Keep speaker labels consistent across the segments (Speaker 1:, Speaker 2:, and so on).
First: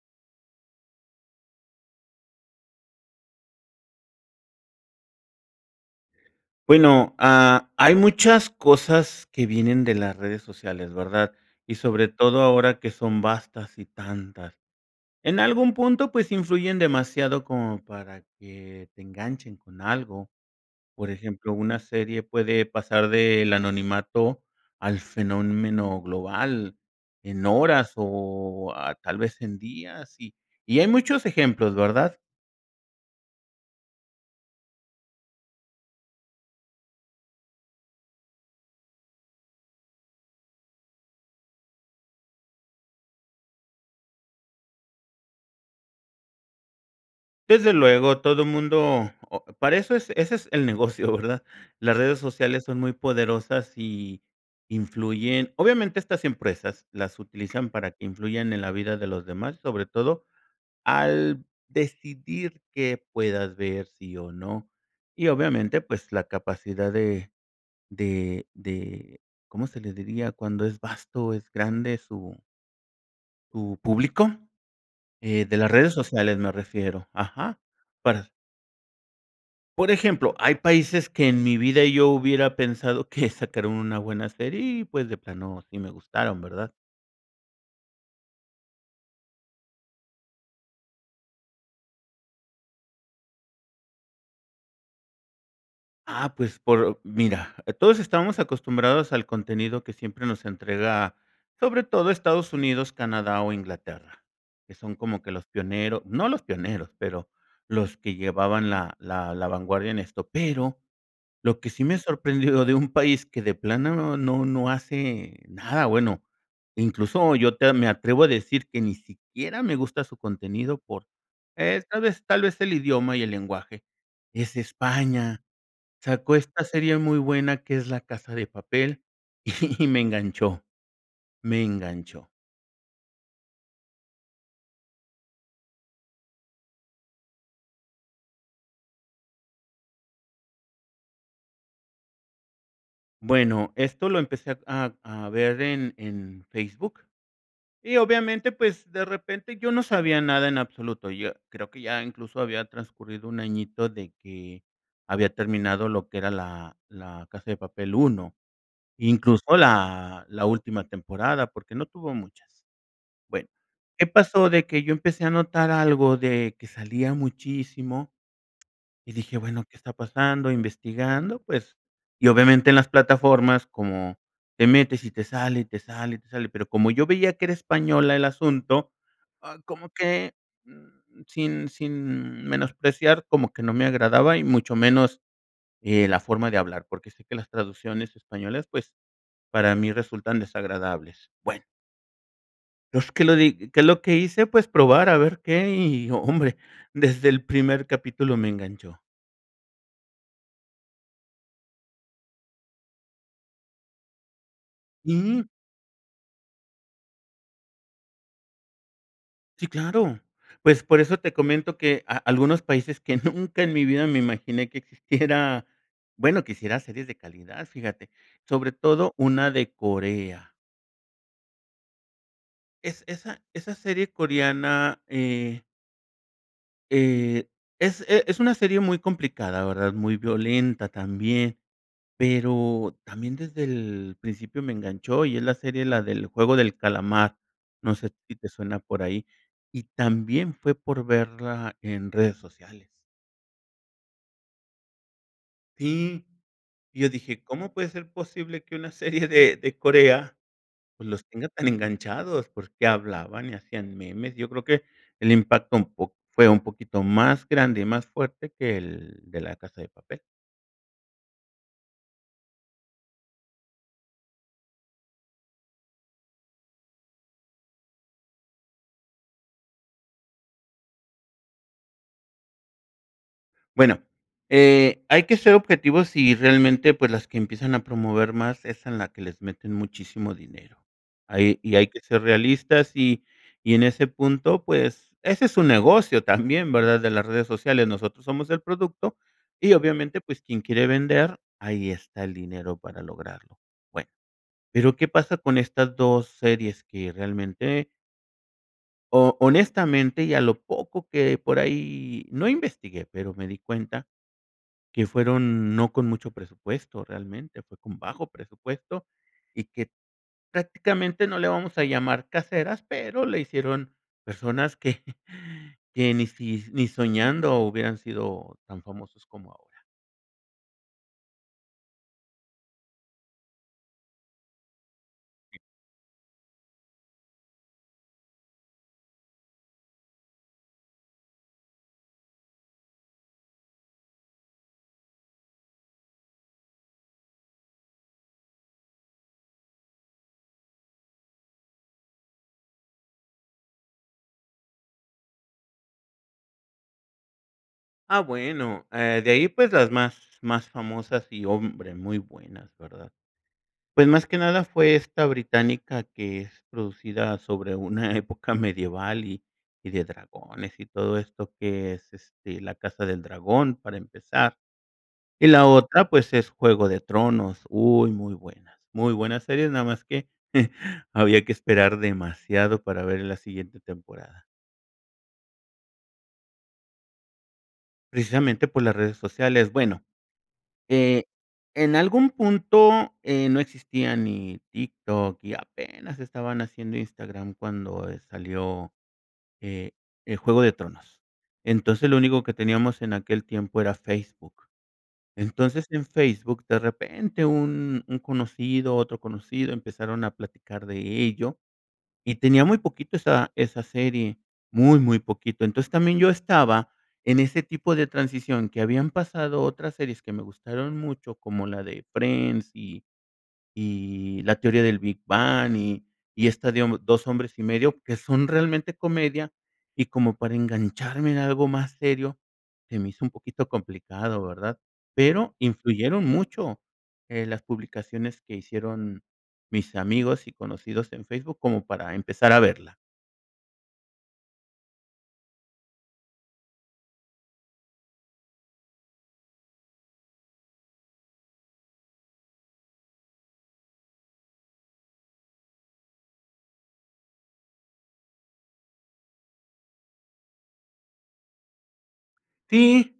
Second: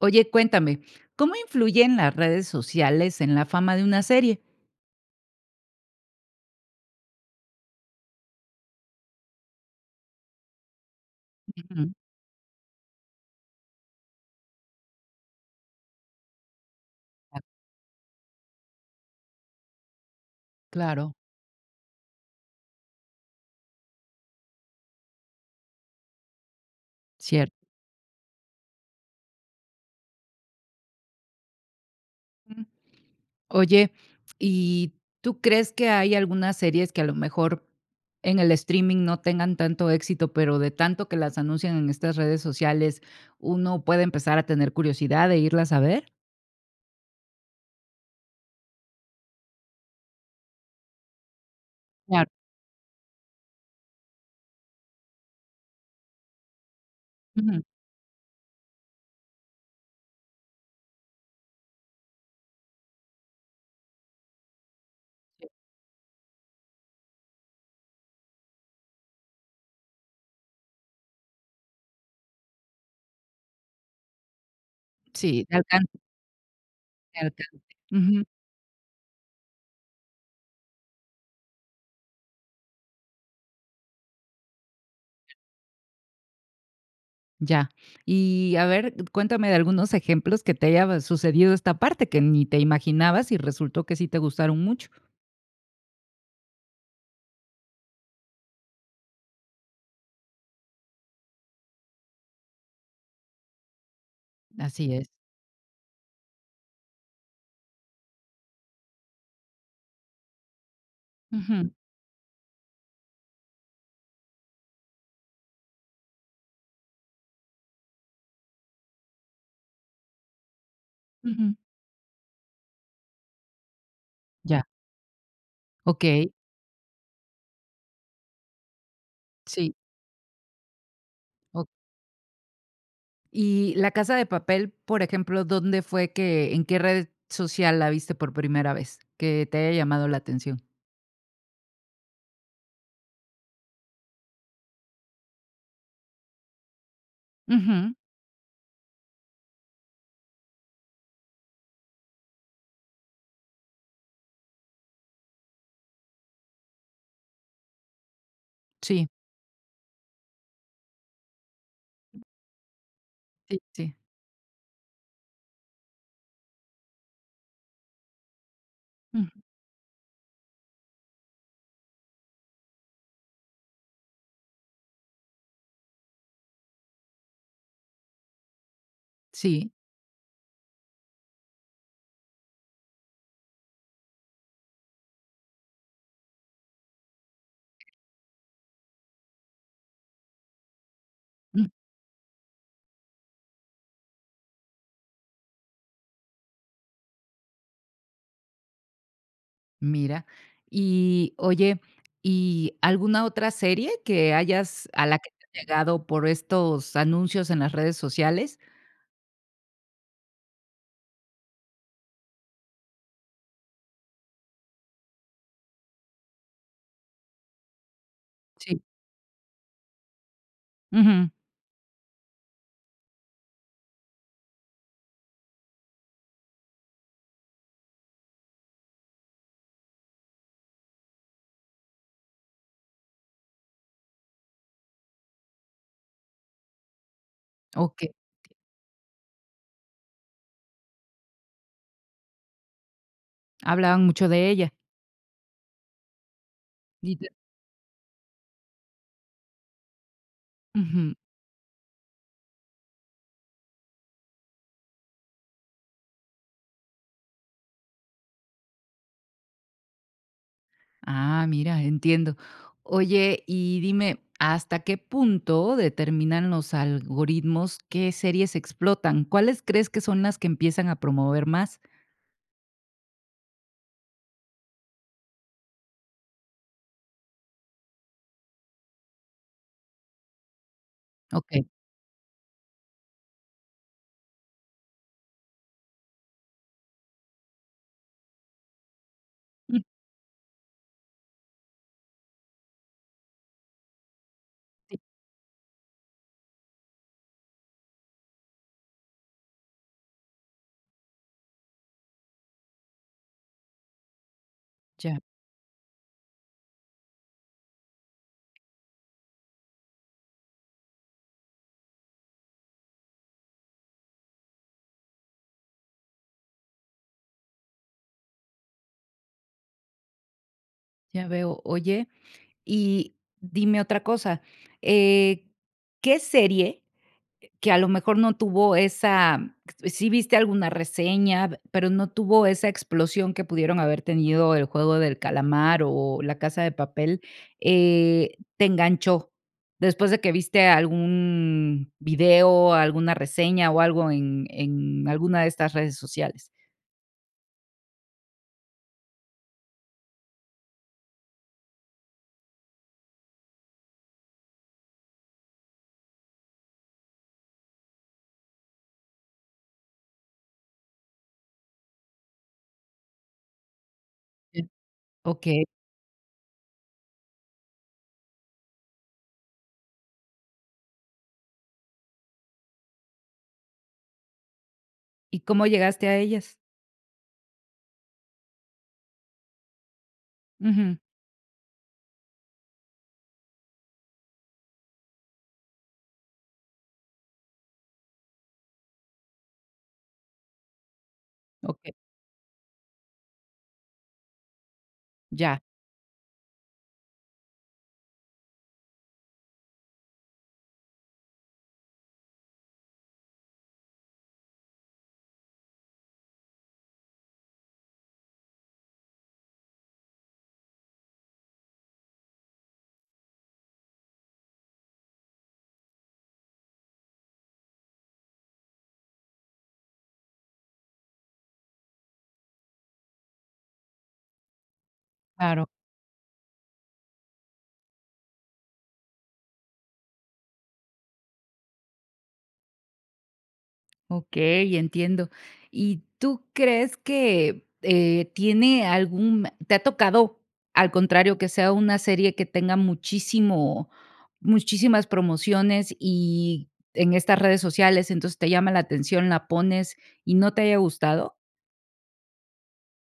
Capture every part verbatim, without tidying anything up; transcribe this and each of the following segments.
Speaker 1: Oye, cuéntame, ¿cómo influyen las redes sociales en la fama de una serie?
Speaker 2: Bueno, ah, hay muchas cosas que vienen de las redes sociales, ¿verdad? Y
Speaker 1: Ujú.
Speaker 2: sobre todo ahora que son vastas y tantas. En algún punto, pues influyen
Speaker 1: Ah.
Speaker 2: demasiado como para que, te enganchen con algo. Por
Speaker 1: Claro.
Speaker 2: ejemplo, una serie puede pasar del anonimato al fenómeno global en
Speaker 1: Cierto.
Speaker 2: horas o ah, tal vez en días y y hay muchos ejemplos, ¿verdad?
Speaker 1: Mm. Oye. ¿Y, tú crees que hay algunas series que, a lo mejor, en el streaming no tengan tanto éxito, pero de tanto que las anuncian en estas redes sociales, uno puede empezar a tener curiosidad de irlas a ver?
Speaker 2: Desde luego todo mundo o para eso es ese es el negocio, ¿verdad? Las redes
Speaker 1: Claro.
Speaker 2: sociales son muy poderosas y, influyen obviamente estas empresas las
Speaker 1: Ujú.
Speaker 2: utilizan para que influyan en la vida de los demás, sobre todo, al decidir qué puedas ver, sí o no, y
Speaker 1: Te.
Speaker 2: obviamente pues la capacidad de, de de, ¿cómo se le diría? Cuando es vasto, es grande su su público,
Speaker 1: Si,
Speaker 2: eh,
Speaker 1: te
Speaker 2: de las
Speaker 1: alcan.
Speaker 2: redes sociales me refiero,
Speaker 1: Te alcan
Speaker 2: ajá,
Speaker 1: ujú.
Speaker 2: para por ejemplo, hay países que en mi vida yo hubiera pensado que sacaron una buena serie y, pues, de plano, sí me gustaron, ¿verdad?
Speaker 1: Ya. Y, a ver, cuéntame de algunos ejemplos que te haya sucedido esta parte, que ni te imaginabas y resultó que sí te gustaron mucho.
Speaker 2: Ah, pues, por, mira, todos estamos acostumbrados al contenido que siempre nos entrega, sobre todo Estados Unidos, Canadá o Inglaterra, que
Speaker 1: Así
Speaker 2: son
Speaker 1: es.
Speaker 2: como que los pionero no los pioneros, pero los que llevaban la la la vanguardia en esto, pero lo que
Speaker 1: Ujú.
Speaker 2: sí me sorprendió de un país que de plano no no no hace nada bueno, incluso yo te me atrevo a decir que ni siquiera me gusta su contenido por
Speaker 1: Ujú.
Speaker 2: esta vez tal vez el idioma y el lenguaje, es
Speaker 1: Ya.
Speaker 2: España.
Speaker 1: Okey.
Speaker 2: Sacó esta serie muy buena que es La Casa de Papel
Speaker 1: Sí.
Speaker 2: y me enganchó, me
Speaker 1: Oh
Speaker 2: enganchó.
Speaker 1: Y, La Casa de Papel, por ejemplo, ¿dónde fue que, en qué red social la viste por primera vez, que te haya llamado la atención?
Speaker 2: Bueno, esto lo empecé a a ver en en Facebook.
Speaker 1: Ujú.
Speaker 2: Y obviamente, pues, de repente yo no sabía nada en absoluto. Yo creo que ya incluso había transcurrido un añito de que había terminado lo que era la, La Casa de papel 1,
Speaker 1: Sí.
Speaker 2: incluso la última temporada, porque no tuvo muchas. Bueno,
Speaker 1: Sí, sí.
Speaker 2: ¿qué pasó? De que yo empecé a notar algo de, que salía muchísimo. Y dije,
Speaker 1: Ujú.
Speaker 2: bueno, ¿qué está pasando? Investigando, pues, y obviamente en las plataformas como, te metes y te sale, y te sale, y te sale, pero como yo veía que era española el asunto, ah,
Speaker 1: Sí.
Speaker 2: como que, mm, sin sin menospreciar, como que no me agradaba y mucho menos, eh, la forma de hablar, porque sé que las traducciones españolas, pues, para mí resultan desagradables. Bueno
Speaker 1: Mm.
Speaker 2: pues, ¿qué lo di qué es lo que hice? Pues probar a ver qué y hombre, desde el primer capítulo me enganchó.
Speaker 1: Mira. Y, oye, ¿y alguna otra serie que hayas a la que
Speaker 2: Mm.
Speaker 1: llegado por estos anuncios en las redes sociales?
Speaker 2: Sí, claro. Pues, por eso te comento que a algunos países que nunca en mi vida me imaginé que existiera, bueno, que hiciera series de calidad, fíjate, sobre
Speaker 1: Sí.
Speaker 2: todo una de Corea.
Speaker 1: Ujú.
Speaker 2: Es esa esa serie coreana, eh eh, es, eh, es una serie muy complicada, ¿verdad?, muy violenta, también. Pero también, desde el principio me enganchó, y es la serie, la de El juego del calamar, no sé
Speaker 1: Okey.
Speaker 2: si te suena por ahí. Y también fue por verla en redes sociales.
Speaker 1: Hablaban mucho de ella.
Speaker 2: Sí, y yo
Speaker 1: Ni te.
Speaker 2: dije: "¿Cómo puede ser posible que una serie de de Corea, pues,
Speaker 1: Ujú.
Speaker 2: los tenga tan enganchados?". Porqué hablaban y hacían memes, yo creo que el impacto un po fue un poquito más grande y más fuerte que el de La casa de papel.
Speaker 1: Ah, mira, entiendo. Oye, y dime, ¿hasta qué punto determinan los algoritmos qué series explotan? ¿Cuáles crees que son las que empiezan a promover más?
Speaker 2: Bueno, eh, hay que ser objetivos y realmente, pues las que empiezan a promover más es en la que les meten muchísimo dinero. Ahí
Speaker 1: Okey.
Speaker 2: y hay que ser realistas y y en ese punto, pues, ese es su negocio también, ¿verdad?, de las redes sociales, nosotros somos el producto y,
Speaker 1: Mm.
Speaker 2: obviamente, pues, quien quiere vender, ahí está el dinero para lograrlo. Bueno, pero,
Speaker 1: Sí.
Speaker 2: ¿qué pasa con estas dos series?, que realmente o honestamente, y a lo poco que por ahí no investigué, pero me di cuenta, que
Speaker 1: Ya.
Speaker 2: fueron no con mucho presupuesto realmente, fue con bajo presupuesto, y que prácticamente, no le vamos a llamar caseras, pero le hicieron personas que que ni si ni soñando hubieran sido tan famosos como ahora.
Speaker 1: Ya veo. Oye, y dime otra cosa, eh, ¿qué serie, eh, que a lo mejor no tuvo esa sí viste alguna reseña, pero no tuvo esa explosión que pudieron haber tenido El juego del calamar o La casa de papel, eh, te enganchó?, después de que viste algún video, alguna reseña o algo en en alguna de estas redes sociales.
Speaker 2: Ah, bueno, eh, de ahí, pues las más más famosas y, hombre, muy buenas, ¿verdad?, pues, más que nada fue esta británica que es producida sobre una época medieval y y de dragones y todo esto, que es, este, La casa del dragón, para empezar.
Speaker 1: Sí,
Speaker 2: Y
Speaker 1: okey.
Speaker 2: la otra, pues es Juego de Tronos, uy, muy buenas, muy buenas series, nada más que había que esperar demasiado para ver la siguiente temporada.
Speaker 1: ¿Y cómo llegaste a ellas?
Speaker 2: Precisamente, por las redes sociales. Bueno,
Speaker 1: Ujú.
Speaker 2: eh, en algún punto, eh, no existía ni TikTok y apenas estaban haciendo Instagram cuando, eh, salió, eh, eh, Juego de Tronos.
Speaker 1: Okey.
Speaker 2: Entonces, lo único que teníamos en aquel tiempo era Facebook.
Speaker 1: Ya.
Speaker 2: Entonces, en Facebook, de repente, un un conocido, otro conocido empezaron a platicar de ello, y tenía muy poquito esa esa serie, muy, muy poquito, entonces, también yo estaba en ese tipo de transición, que habían pasado otras series que me gustaron mucho, como la de Friends y y La teoría del Big Bang y y esta, digamos, Dos hombres y medio, que son realmente comedia, y como para engancharme en algo más serio, se me hizo un poquito complicado, ¿verdad?, pero
Speaker 1: Claro.
Speaker 2: influyeron mucho, eh, las publicaciones que hicieron mis amigos y conocidos en Facebook como para empezar a verla.
Speaker 1: Okey, entiendo. ¿Y tú crees que eh, tiene algún te ha tocado, al contrario, que sea una serie que tenga muchísimo muchísimas promociones, y en estas redes sociales. Entonces, te llama la atención, la pones, y no te haya gustado?
Speaker 2: Sí.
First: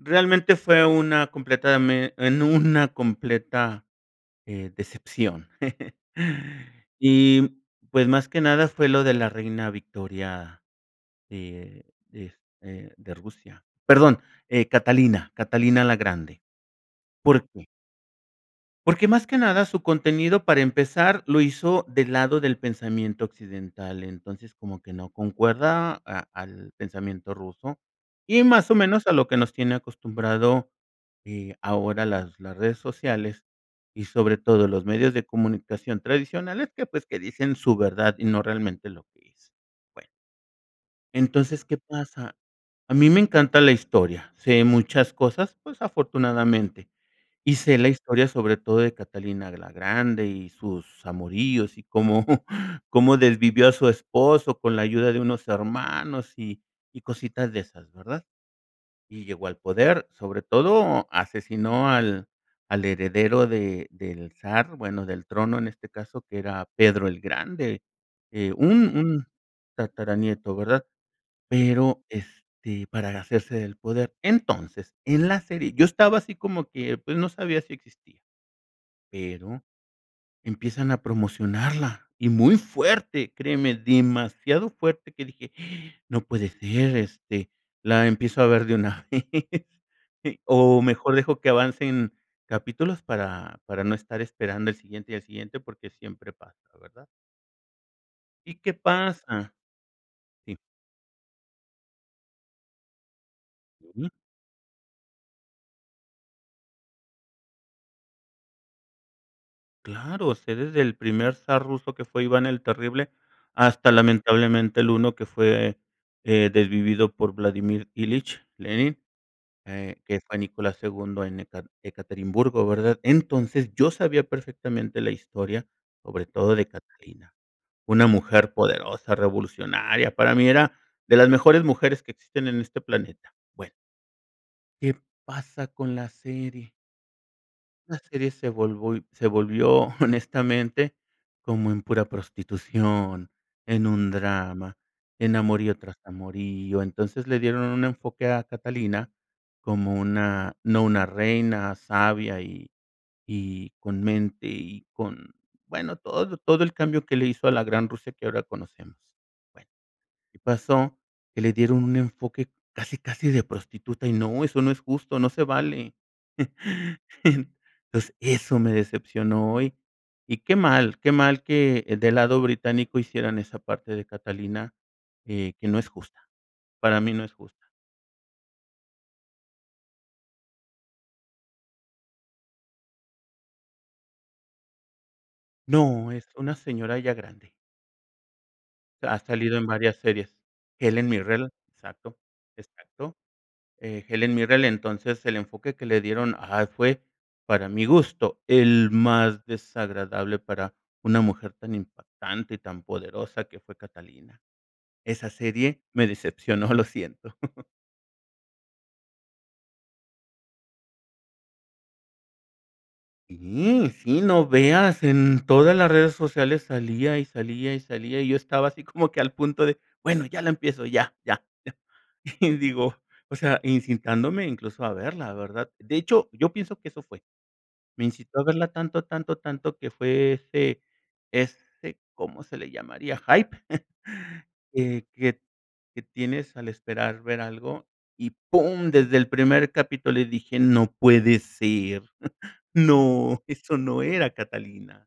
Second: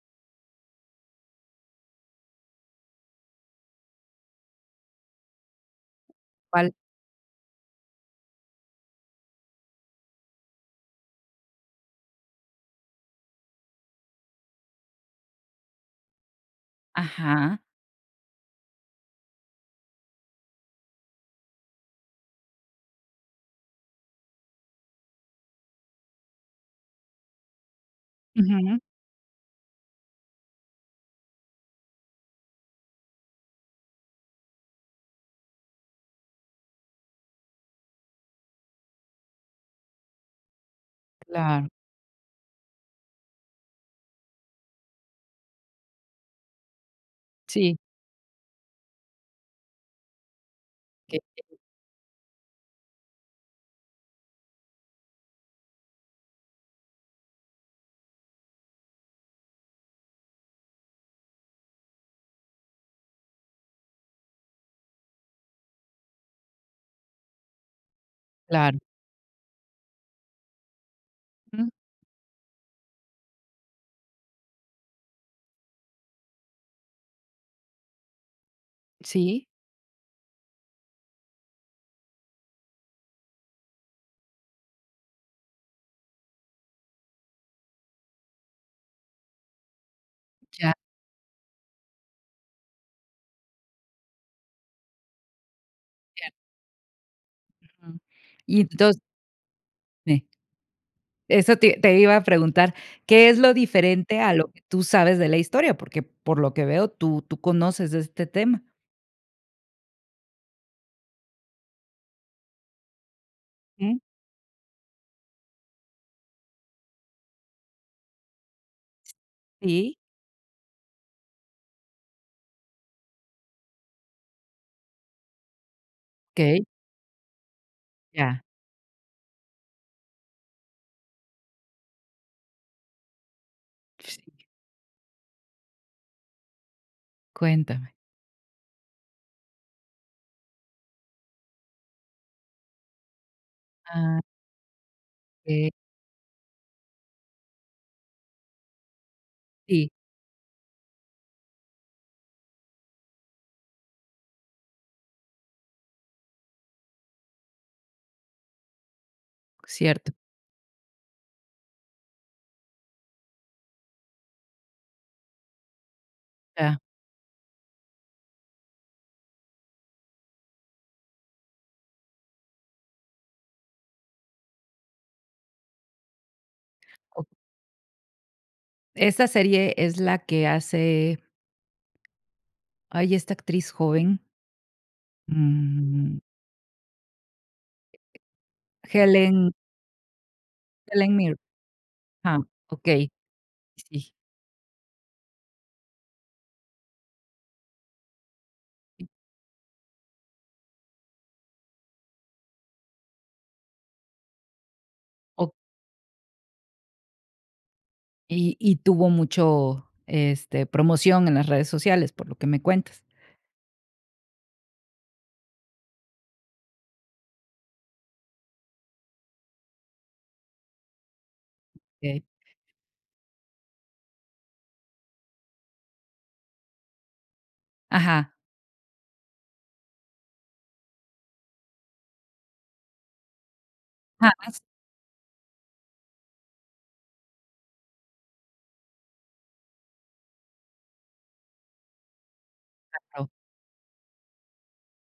Speaker 2: Realmente, fue una completame En una completa, eh, decepción.
Speaker 1: ¿Cuál?
Speaker 2: Y pues, más que nada, fue lo de la Reina Victoria, de de este, de Rusia, perdón, eh, Catalina, Catalina la Grande. ¿Por
Speaker 1: Ajá.
Speaker 2: qué? porque, más que nada, su contenido, para empezar, lo hizo del lado del pensamiento occidental. Entonces, como que no concuerda, a al pensamiento ruso. Y, más o
Speaker 1: Ujú.
Speaker 2: menos, a lo que nos tiene acostumbrado, eh, ahora las las redes sociales y, sobre todo, los medios de comunicación tradicionales, que, pues, que dicen su verdad, y no realmente lo que es. Bueno entonces,
Speaker 1: Claro.
Speaker 2: ¿qué pasa? A mí me encanta la historia, sé muchas cosas, pues, afortunadamente. Y
Speaker 1: Sí.
Speaker 2: sé la historia, sobre todo, de Catalina la Grande y sus
Speaker 1: Que [unintelligible]
Speaker 2: amoríos, y cómo cómo desvivió a su esposo, con la ayuda de unos hermanos, y y cositas de esas, ¿verdad? Y llegó al poder. Sobre todo, asesinó al al heredero de del zar. Bueno, del trono, en este caso, que era Pedro el Grande, eh,
Speaker 1: Claro.
Speaker 2: un un tataranieto, ¿verdad?
Speaker 1: Mm.
Speaker 2: Pero, este, para hacerse del poder. Entonces, en la serie, yo estaba así como que pues, no sabía si existía.
Speaker 1: Sí.
Speaker 2: Pero empiezan a promocionarla, y muy fuerte, créeme, demasiado fuerte, que dije: "No puede ser. Este, la empiezo a ver de una vez.
Speaker 1: Ya.
Speaker 2: O mejor dejo que avancen capítulos, para para no estar esperando el siguiente, y al siguiente", porque
Speaker 1: Ya.
Speaker 2: siempre pasa, ¿verdad?
Speaker 1: Ujú.
Speaker 2: ¿Y
Speaker 1: Y
Speaker 2: qué
Speaker 1: entons
Speaker 2: pasa?
Speaker 1: Eh
Speaker 2: Sí.
Speaker 1: Eso te te iba a preguntar, ¿qué es lo
Speaker 2: Mm.
Speaker 1: diferente a lo que tú sabes de la historia? Porque, por lo que veo, tú tú conoces de este tema.
Speaker 2: Claro, sé desde el primer zar ruso que fue Iván el terrible hasta
Speaker 1: Mm.
Speaker 2: lamentablemente el uno que fue, eh, desvivido por Vladimir Ilich Lenin,
Speaker 1: Sí.
Speaker 2: eh, que es Fanny Cola Segundo en Ekar Ekaterimburgo, ¿verdad?, entonces, yo sabía perfectamente la historia, sobre todo
Speaker 1: Okey.
Speaker 2: de Catalina, una
Speaker 1: Ya.
Speaker 2: mujer poderosa, revolucionaria, para mí era de las mejores mujeres que existen en este planeta, bueno
Speaker 1: [unintelligible]
Speaker 2: ¿qué pasa con la serie?
Speaker 1: Cuéntame.
Speaker 2: La serie se volvói se volvió, honestamente, como en pura prostitución, en un
Speaker 1: Ah.
Speaker 2: drama, en
Speaker 1: Eh.
Speaker 2: amorío tras amorío, entonces, le dieron un enfoque a Catalina
Speaker 1: Sí.
Speaker 2: como una, no una reina sabia y y con mente y con, bueno, todo todo el cambio que le hizo a la gran Rusia que ahora conocemos, bueno,
Speaker 1: Cierto.
Speaker 2: y pasó que le dieron un enfoque casi, casi de prostituta y no, eso no es justo, no se vale,
Speaker 1: Ya.
Speaker 2: entonces, eso me decepcionó hoy, y qué mal, qué mal que el del lado británico hicieran esa parte de Catalina que que no es justa, para mí no es
Speaker 1: Okey.
Speaker 2: justa.
Speaker 1: Esa serie es la que hace ay, esta actriz joven.
Speaker 2: No,
Speaker 1: Mm.
Speaker 2: es una señora ya grande. Ha
Speaker 1: Helen
Speaker 2: salido en varias series, Helen
Speaker 1: Helen Mir.
Speaker 2: Mirrell, exacto,
Speaker 1: Ah, okey,
Speaker 2: exacto, eh,
Speaker 1: sí.
Speaker 2: Helen Mirrell, entonces el enfoque que le dieron a él fue, para mi gusto, el
Speaker 1: Sí.
Speaker 2: más desagradable para una mujer tan impactante y tan poderosa que fue Catalina. Esa
Speaker 1: Okey.
Speaker 2: serie me decepcionó, lo siento.
Speaker 1: Y y tuvo mucho, este, promoción en las redes sociales, por lo que me cuentas.
Speaker 2: Sí, sí, no veas, en todas las redes sociales salía y salía y salía, y yo estaba así como que al punto de: "Bueno, ya la empiezo, ya, ya,
Speaker 1: Okey.
Speaker 2: ya", y digo, o sea, incitándome incluso a verla, ¿verdad?, de hecho, yo pienso que eso fue. Me
Speaker 1: Ajá.
Speaker 2: incitó a verla tanto, tanto, tanto que fue ese ese, ¿cómo se le llamaría?, hype
Speaker 1: Jamás.
Speaker 2: que que que tienes al esperar ver algo y pum desde el primer capítulo le dije: "No puede ser,
Speaker 1: Claro.
Speaker 2: no, eso no era Catalina".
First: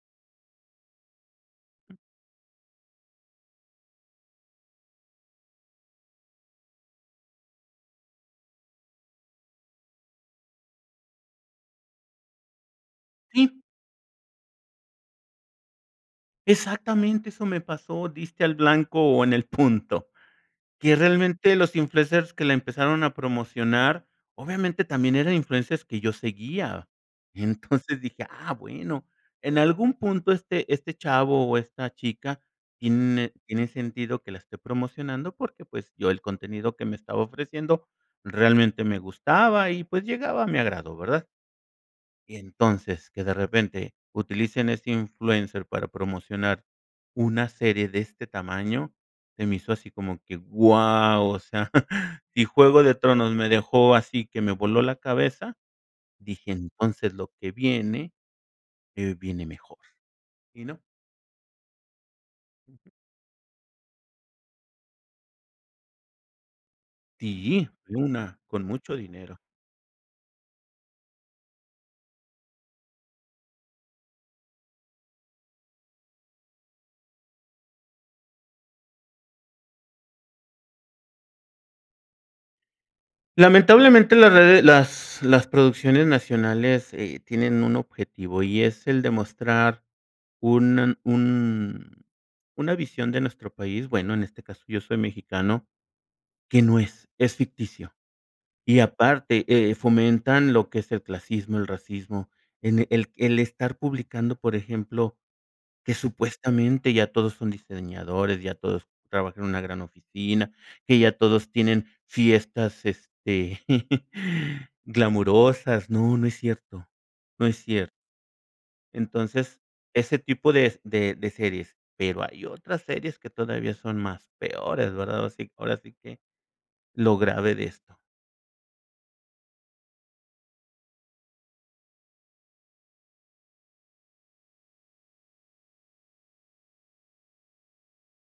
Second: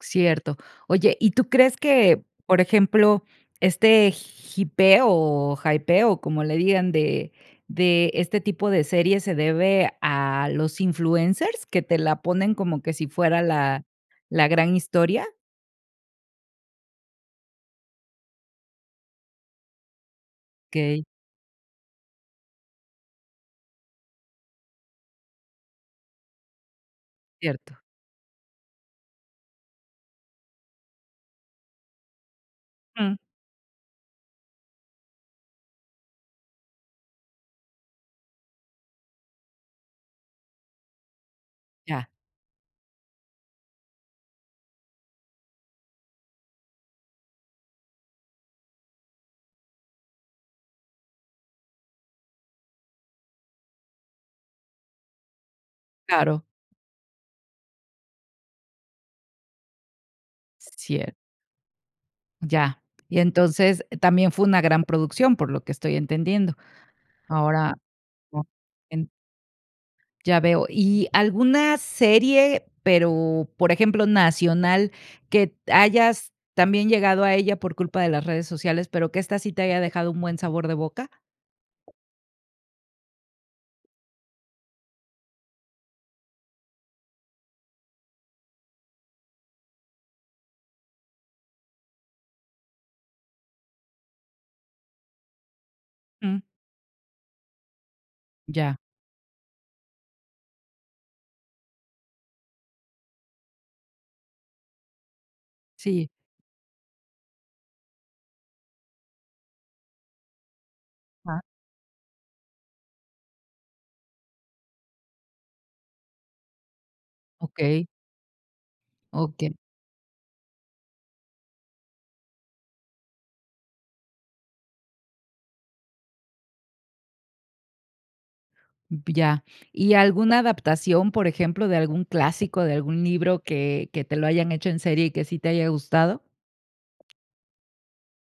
Speaker 1: Cierto. Oye, ¿y tú crees que, por ejemplo, este jipeo o hypeo, o como le digan, de de este tipo de series se debe a los influencers que te la ponen como que si fuera
Speaker 2: Sí.
Speaker 1: la la gran historia?
Speaker 2: Exactamente eso me pasó, diste al blanco o en el punto, que
Speaker 1: Okey.
Speaker 2: realmente los influencers que la empezaron a promocionar, obviamente, también eran influencers que yo seguía, y
Speaker 1: Cierto.
Speaker 2: entonces dije: "Ah, bueno, en algún punto este este chavo o esta chica
Speaker 1: Ujú.
Speaker 2: tiene tiene sentido que la esté promocionando", porque, pues yo, el contenido que me estaba ofreciendo realmente me gustaba y, pues, llegaba a mi agrado, ¿verdad?
Speaker 1: Ya.
Speaker 2: Y entonces, que de repente utilicen a este influencer para promocionar una serie de este tamaño, se me hizo así como que guau, o sea, si Juego de Tronos me dejó así que me voló la cabeza,
Speaker 1: Claro.
Speaker 2: dije: "Entonces lo que viene, eh viene mejor", y no.
Speaker 1: [unintelligible] Ya.
Speaker 2: Ujú.
Speaker 1: Y entonces, también fue una gran producción, por lo que estoy entendiendo.
Speaker 2: Sí,
Speaker 1: Ahora,
Speaker 2: una
Speaker 1: o
Speaker 2: con mucho
Speaker 1: en.
Speaker 2: dinero.
Speaker 1: Ya veo, ¿y alguna serie, pero, por ejemplo, nacional, que t hayas también llegado a ella por culpa de las redes sociales, pero que esta sí te haya dejado un buen sabor de boca?
Speaker 2: Lamentablemente las rede las las producciones nacionales, eh, tienen un objetivo y es el demostrar un un una visión de nuestro país, bueno, en este caso yo soy mexicano,
Speaker 1: Mm.
Speaker 2: que no es, es ficticio,
Speaker 1: Ya.
Speaker 2: y aparte, eh, fomentan lo que es el clasismo, el racismo, en e el el estar publicando, por ejemplo, que
Speaker 1: Sí.
Speaker 2: supuestamente, ya todos son diseñadores, ya todos trabajan en una gran oficina, que ya
Speaker 1: Ah.
Speaker 2: todos tienen fiestas, este, glamorosas. No, no es cierto, no es
Speaker 1: Okey.
Speaker 2: cierto.
Speaker 1: O que.
Speaker 2: Entonces, ese tipo de s de de series, pero hay otras series que todavía son más peores ¿verdad?, ahora sí ahora sí que lo grave de esto.
Speaker 1: B ya. ¿Y alguna adaptación, por ejemplo, de algún clásico, de algún libro que que te lo hayan hecho en serie y que sí te haya gustado?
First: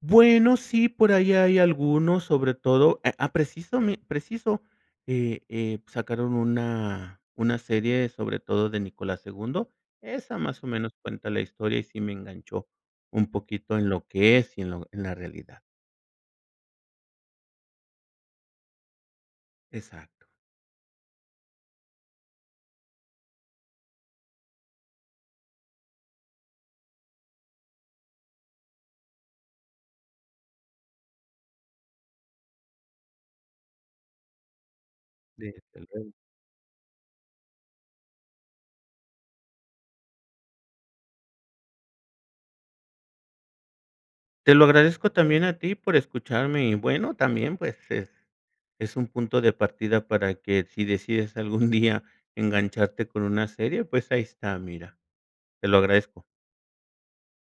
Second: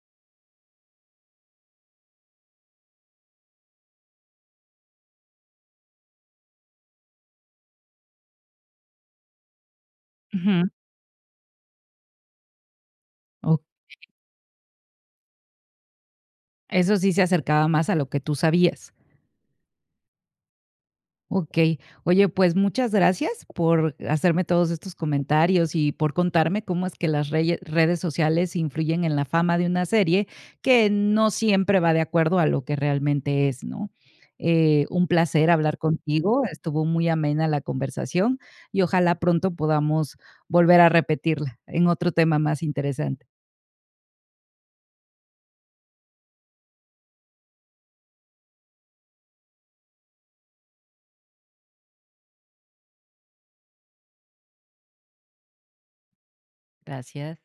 Speaker 2: Bueno, sí, por ahí hay algunos, sobre todo, a a precisame preciso, eh eh, sacaron una una serie sobre todo de Nicolás II, esa más o
Speaker 1: Ujú.
Speaker 2: menos cuenta la historia y sí me enganchó un poquito en
Speaker 1: Okey.
Speaker 2: lo que es y en lo en la realidad.
Speaker 1: Eso sí se acercaba más a lo que tú sabías.
Speaker 2: Exacto.
Speaker 1: Okey. Oye, pues muchas gracias por hacerme todos estos comentarios y por contarme cómo es que las reye redes sociales influyen en la fama de una serie que no siempre va de acuerdo a lo que realmente es, ¿no? Eh, un placer
Speaker 2: Sí,
Speaker 1: hablar
Speaker 2: desde luego.
Speaker 1: contigo, estuvo muy amena la conversación, y ojalá pronto podamos volver a repetirla en otro tema más interesante.
Speaker 2: Te lo agradezco también a ti por escucharme y bueno también pues es es un punto de partida para que si decides algún día engancharte con una serie pues ahí está mira. Te lo agradezco.
Speaker 1: Gracias.